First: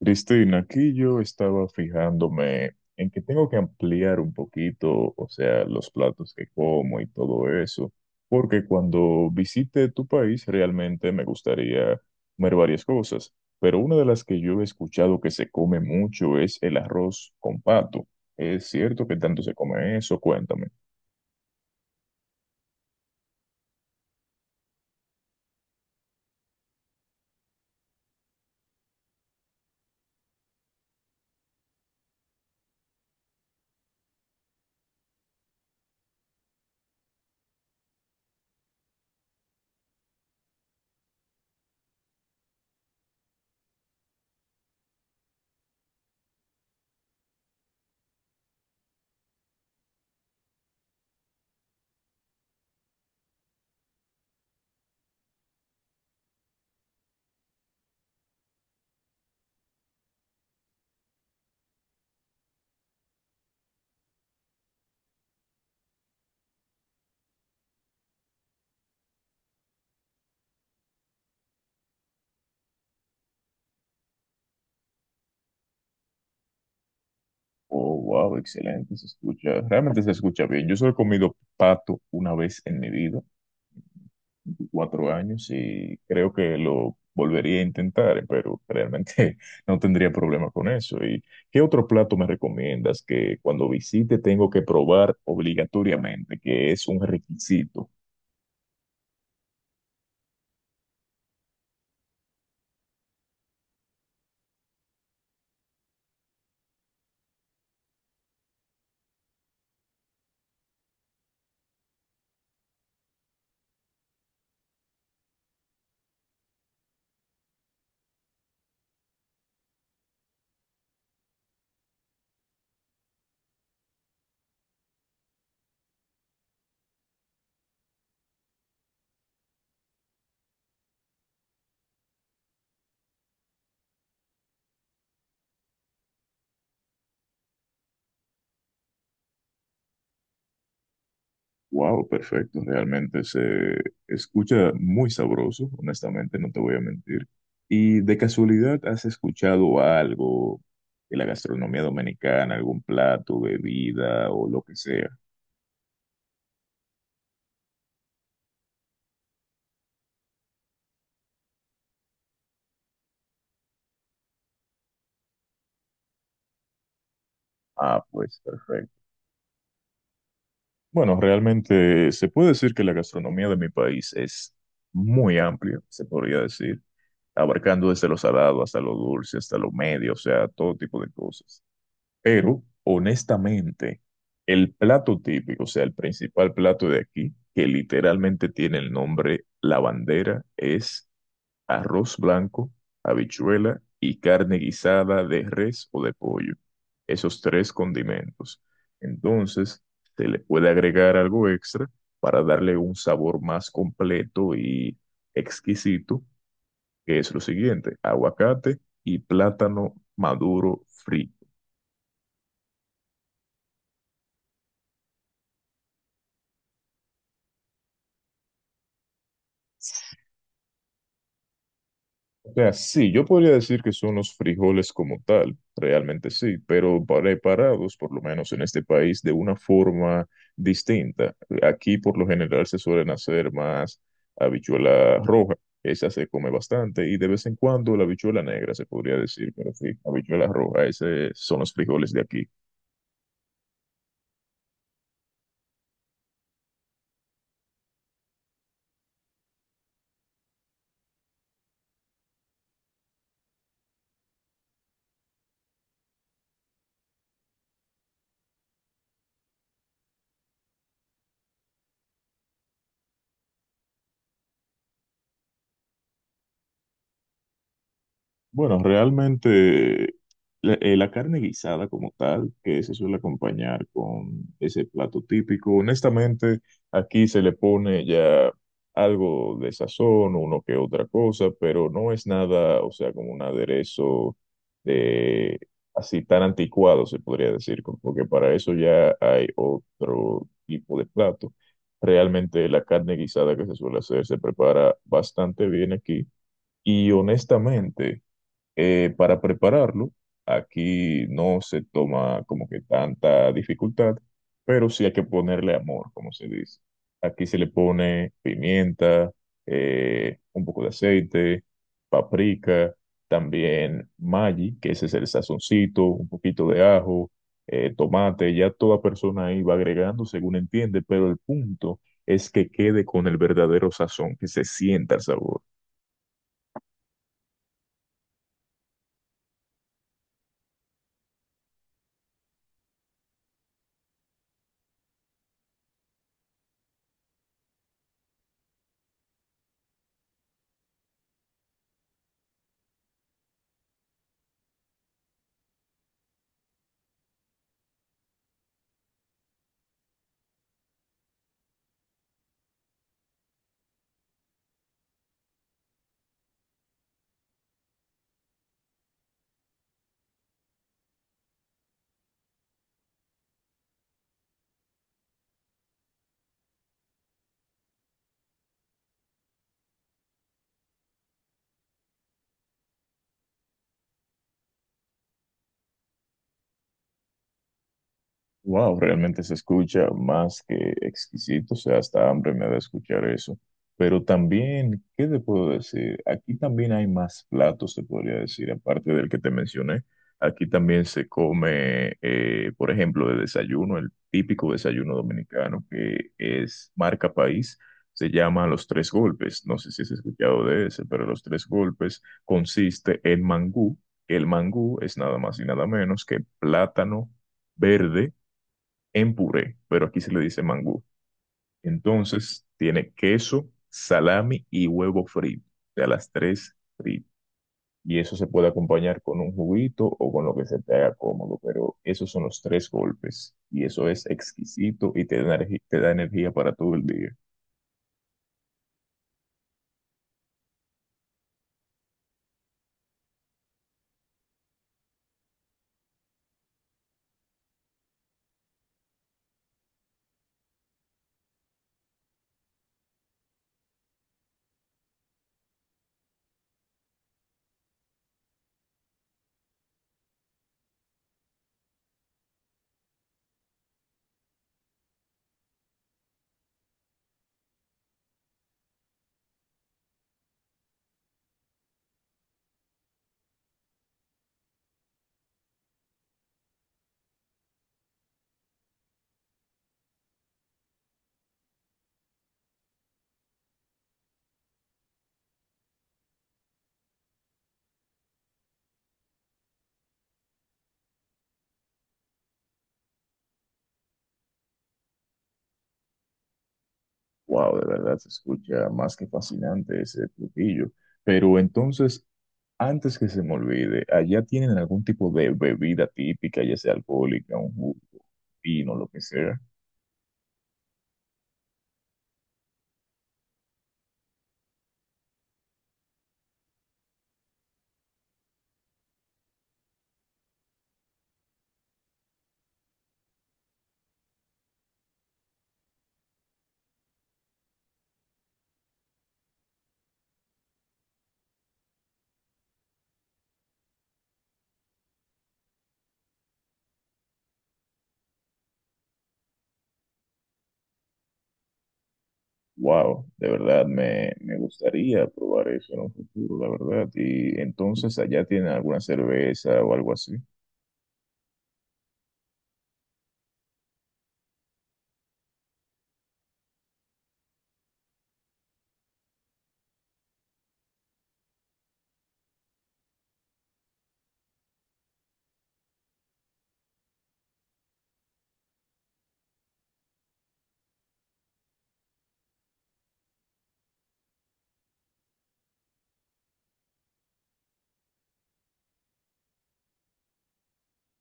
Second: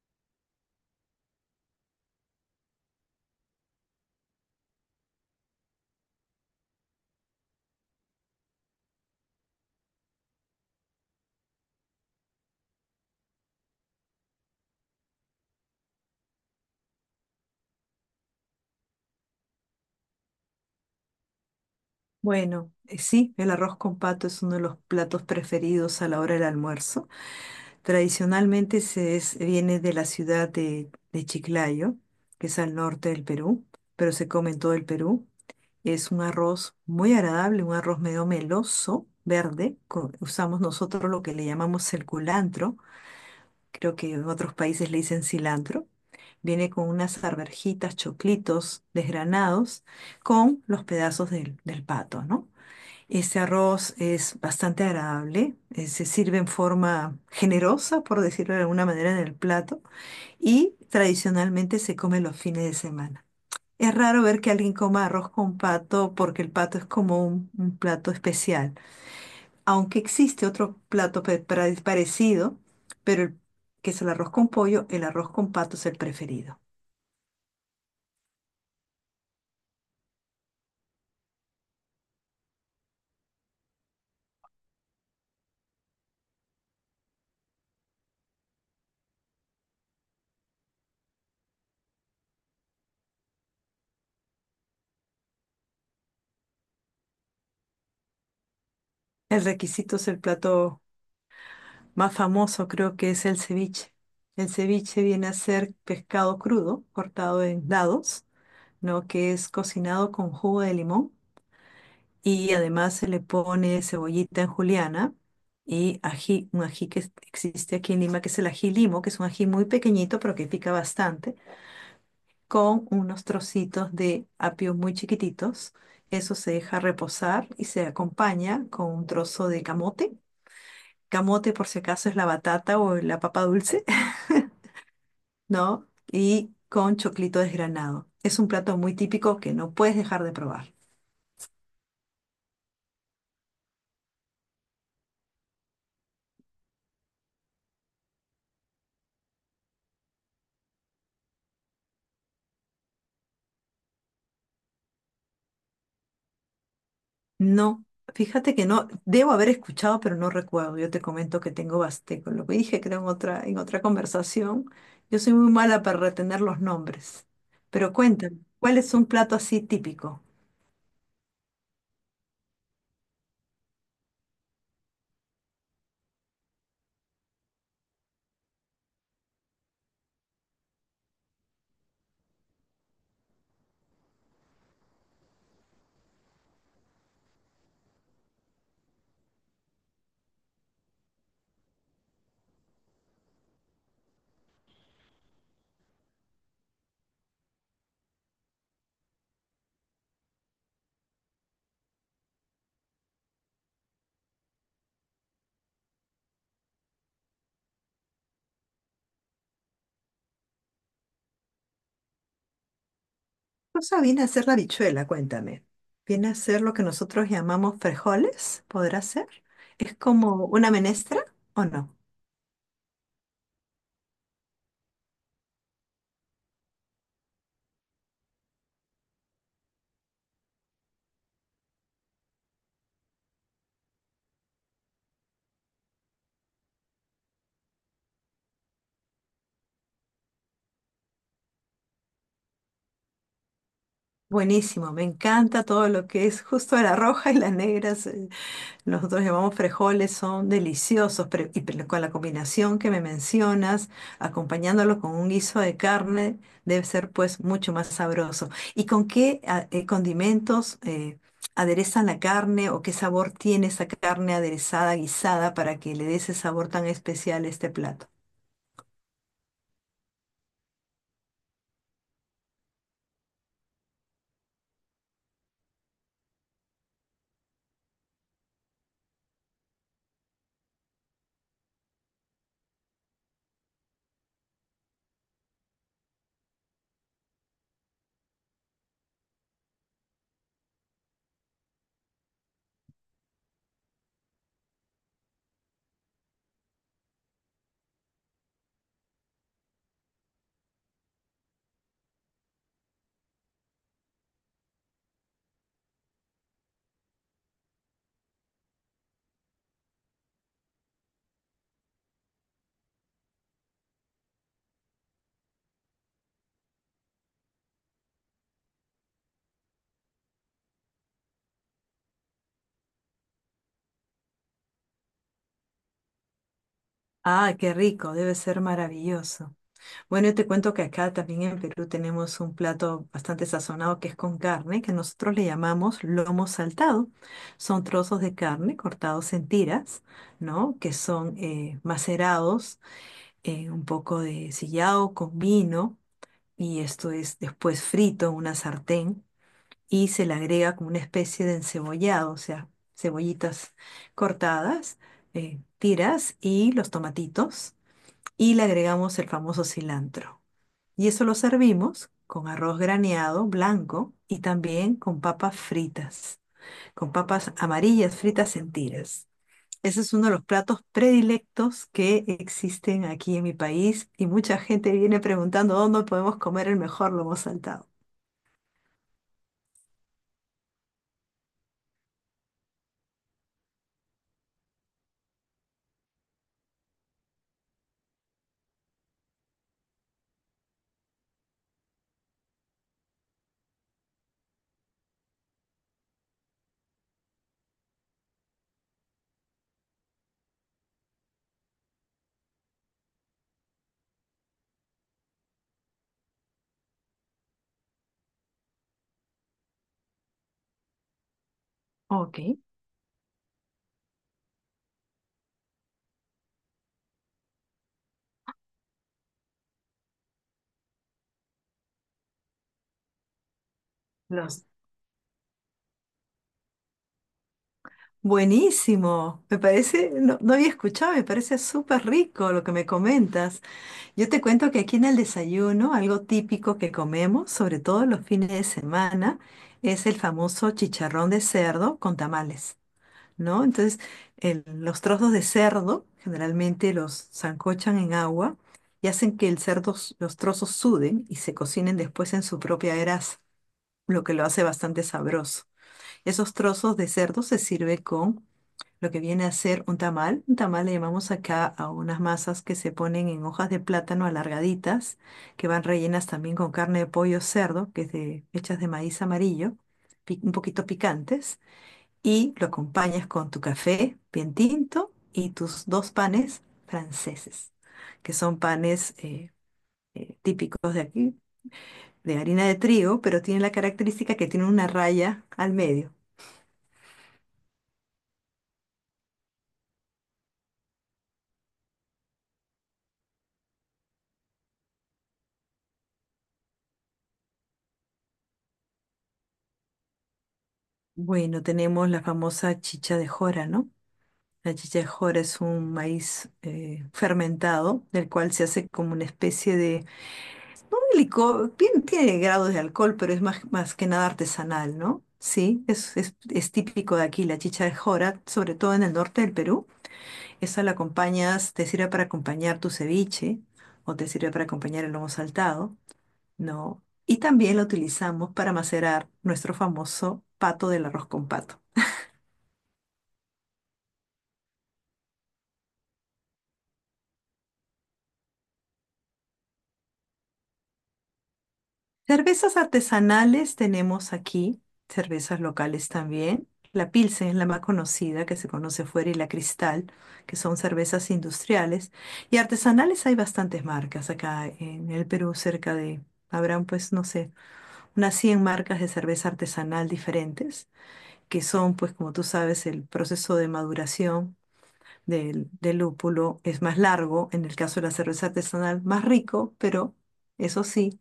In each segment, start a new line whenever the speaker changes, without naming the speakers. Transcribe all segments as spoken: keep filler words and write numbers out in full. Cristina, aquí yo estaba fijándome en que tengo que ampliar un poquito, o sea, los platos que como y todo eso, porque cuando visite tu país realmente me gustaría comer varias cosas, pero una de las que yo he escuchado que se come mucho es el arroz con pato. ¿Es cierto que tanto se come eso? Cuéntame.
Bueno, eh, sí, el arroz con pato es uno de los platos preferidos a la hora del almuerzo. Tradicionalmente se es- viene de la ciudad de, de Chiclayo, que es al norte del Perú, pero se come en todo el Perú. Es un arroz muy agradable, un arroz medio meloso, verde. Co- usamos nosotros lo que le llamamos el culantro. Creo que en otros países le dicen cilantro. Viene con unas arvejitas, choclitos desgranados, con los pedazos del, del pato, ¿no? Este arroz es bastante agradable, eh, se sirve en forma generosa, por decirlo de alguna manera, en el plato y tradicionalmente se come los fines de semana. Es raro ver que alguien coma arroz con pato porque el pato es como un, un plato especial, aunque existe otro plato pe- pra- parecido, pero el- que es el arroz con pollo, el arroz con pato es el preferido.
Oh, wow, excelente, se escucha, realmente se escucha bien. Yo solo he comido pato una vez en mi vida cuatro años y creo que lo volvería a intentar, eh, pero realmente no tendría problema con eso. ¿Y qué otro plato me recomiendas que cuando visite tengo que probar obligatoriamente, que es un requisito?
El requisito es el plato más famoso, creo que es el ceviche. El ceviche viene a ser pescado crudo, cortado en dados, ¿no? Que es cocinado con jugo de limón y además se le pone cebollita en juliana y ají, un ají que es- existe aquí en Lima, que es el ají limo, que es un ají muy pequeñito pero que pica bastante, con unos trocitos de apio muy chiquititos. Eso se deja reposar y se acompaña con un trozo de camote. Camote, por si acaso, es la batata o la papa dulce, ¿no? Y con choclito desgranado. Es un plato muy típico que no puedes dejar de probar.
Wow, perfecto, realmente se escucha muy sabroso, honestamente, no te voy a mentir. ¿Y de casualidad has escuchado algo de la gastronomía dominicana, algún plato, bebida o lo que sea?
No, fíjate que no, debo haber escuchado, pero no recuerdo. Yo te comento que tengo basteco, lo que dije creo en otra, en otra conversación. Yo soy muy mala para retener los nombres. Pero
Ah,
cuéntame,
pues
¿cuál
perfecto.
es un plato así típico?
Bueno, realmente se puede decir que la gastronomía de mi país es muy amplia, se podría decir, abarcando desde lo salado hasta lo dulce, hasta lo medio, o sea, todo tipo de cosas. Pero, honestamente, el plato típico, o sea, el principal plato de aquí, que literalmente tiene el nombre la bandera, es arroz blanco, habichuela y carne guisada de res o de pollo. Esos tres condimentos. Entonces, se le puede agregar algo extra para darle un sabor más completo y exquisito, que es lo siguiente, aguacate y plátano maduro frito.
Cosa viene a ser la habichuela, cuéntame. Viene a ser lo que nosotros llamamos frijoles, ¿podrá ser? ¿Es como una menestra o no?
O sea, sí, yo podría decir que son los frijoles como tal, realmente sí, pero preparados, por lo menos en este país, de una forma distinta. Aquí por lo general se suelen hacer más habichuela roja, esa se come bastante, y de vez en cuando la habichuela negra se podría decir, pero sí, habichuela roja, esos son los frijoles de aquí.
Buenísimo, me encanta todo lo que es justo la roja y las negras, eh, nosotros llamamos frijoles, son deliciosos, pero y pero con la combinación que me mencionas, acompañándolo con un guiso de carne, debe ser pues mucho más sabroso. ¿Y con qué a- eh, condimentos, eh, aderezan la carne o qué sabor tiene esa carne aderezada, guisada, para que le dé ese sabor tan especial a este plato?
Bueno, realmente la, eh, la carne guisada como tal, que se suele acompañar con ese plato típico, honestamente, aquí se le pone ya algo de sazón, uno que otra cosa, pero no es nada, o sea, como un aderezo de así tan anticuado, se podría decir, co- porque para eso ya hay otro tipo de plato. Realmente la carne guisada que se suele hacer se prepara bastante bien aquí. Y honestamente, eh, para prepararlo, aquí no se toma como que tanta dificultad, pero sí hay que ponerle amor, como se dice. Aquí se le pone pimienta, eh, un poco de aceite, paprika, también Maggi, que ese es el sazoncito, un poquito de ajo, eh, tomate, ya toda persona ahí va agregando según entiende, pero el punto es que quede con el verdadero sazón, que se sienta el sabor.
Ah, qué rico, debe ser maravilloso. Bueno, yo te cuento que acá también en Perú tenemos un plato bastante sazonado que es con carne, que nosotros le llamamos lomo saltado. Son trozos de carne cortados en tiras, ¿no? Que son eh, macerados, eh, un poco de sillao con vino, y esto es después frito en una sartén y se le agrega como una especie de encebollado, o sea, cebollitas cortadas, eh, tiras y los tomatitos, y le agregamos el famoso cilantro. Y eso lo servimos con arroz graneado blanco y también con papas fritas, con papas amarillas fritas en tiras. Ese es uno de los platos predilectos que existen aquí en mi país y mucha gente viene preguntando dónde podemos comer el mejor lomo saltado.
Wow, realmente se escucha más que exquisito, o sea, hasta hambre me da escuchar eso. Pero también, ¿qué te puedo decir? Aquí también hay más platos, te podría decir, aparte del que te mencioné. Aquí también se come, eh, por ejemplo, de desayuno, el típico desayuno dominicano que es marca país, se llama Los Tres Golpes. No sé si has escuchado de ese, pero Los Tres Golpes consiste en mangú. El mangú es nada más y nada menos que plátano verde en puré, pero aquí se le dice mangú.
Ok.
Entonces, tiene queso, salami y huevo frito, de a las tres fritas. Y eso se puede acompañar con un juguito o con lo que se te haga cómodo, pero esos son los tres golpes. Y eso es
Los...
exquisito y te da, energi- te da energía para todo el día.
Buenísimo, me parece, no, no había escuchado, me parece súper rico lo que me comentas. Yo te cuento que aquí en el desayuno, algo típico que comemos, sobre todo los fines de semana, es el famoso chicharrón de cerdo con tamales, ¿no? Entonces, el- los trozos de cerdo generalmente los sancochan en agua y hacen que el cerdo, s- los trozos suden y se cocinen después en su propia grasa, lo que lo hace bastante sabroso. Esos trozos de cerdo se sirve con lo que viene a ser un tamal. Un tamal le llamamos acá a unas masas que se ponen en hojas de plátano alargaditas, que van rellenas también con carne de pollo o cerdo, que es de, hechas de maíz amarillo, pi- un poquito picantes, y lo acompañas con tu café bien tinto y tus dos panes franceses, que son panes eh, eh, típicos de aquí, de harina de trigo, pero tienen la característica que tienen una raya al medio.
Wow, de verdad se escucha más que fascinante ese platillo. Pero entonces, antes que se me olvide, ¿allá tienen algún tipo de bebida típica, ya sea alcohólica, un jugo, vino, lo que sea?
Bueno, tenemos la famosa chicha de jora, ¿no? La chichajora es un maíz eh, fermentado, del cual se hace como una especie de, no de licor, bien tiene grados de alcohol, pero es más, más que nada artesanal, ¿no? Sí, es, es, es típico de aquí la chichajora, sobre todo en el norte del Perú. Esa la acompañas, te sirve para acompañar tu ceviche o te sirve para acompañar el lomo saltado, ¿no? Y también la utilizamos para macerar nuestro famoso pato del arroz con pato.
Wow, de verdad me, me gustaría probar eso en un futuro, la verdad. Y entonces allá tienen alguna cerveza o algo así.
Cervezas artesanales tenemos aquí, cervezas locales también. La Pilsen es la más conocida, que se conoce fuera, y la Cristal, que son cervezas industriales. Y artesanales hay bastantes marcas acá en el Perú, cerca de, habrán pues, no sé, unas cien marcas de cerveza artesanal diferentes, que son pues, como tú sabes, el proceso de maduración del, del lúpulo es más largo, en el caso de la cerveza artesanal, más rico, pero... Eso sí,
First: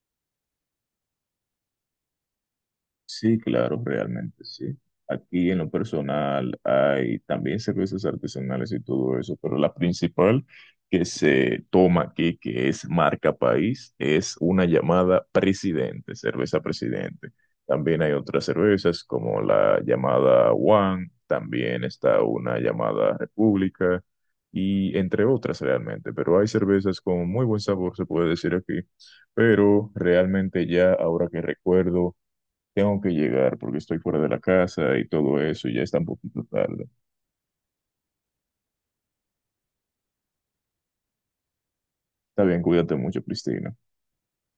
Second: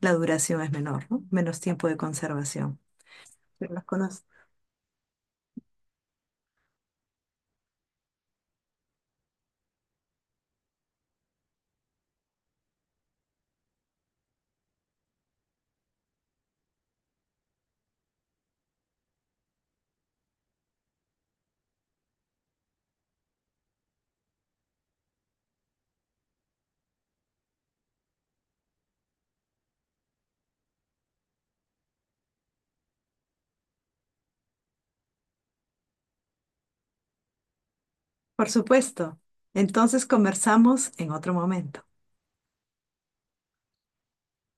la duración es menor, ¿no? Menos tiempo de conservación.
Sí,
Yo
claro,
las conozco.
realmente sí. Aquí en lo personal hay también cervezas artesanales y todo eso, pero la principal que se toma aquí, que es marca país, es una llamada Presidente, cerveza Presidente. También hay otras cervezas como la llamada One, también está una llamada República y entre otras realmente, pero hay cervezas con muy buen sabor, se puede decir aquí, pero realmente ya ahora que recuerdo. Tengo que llegar porque estoy fuera de la casa y todo eso y ya está un poquito tarde.
Por supuesto. Entonces conversamos en otro momento.
Está bien, cuídate mucho, Cristina.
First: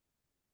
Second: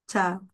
Chao.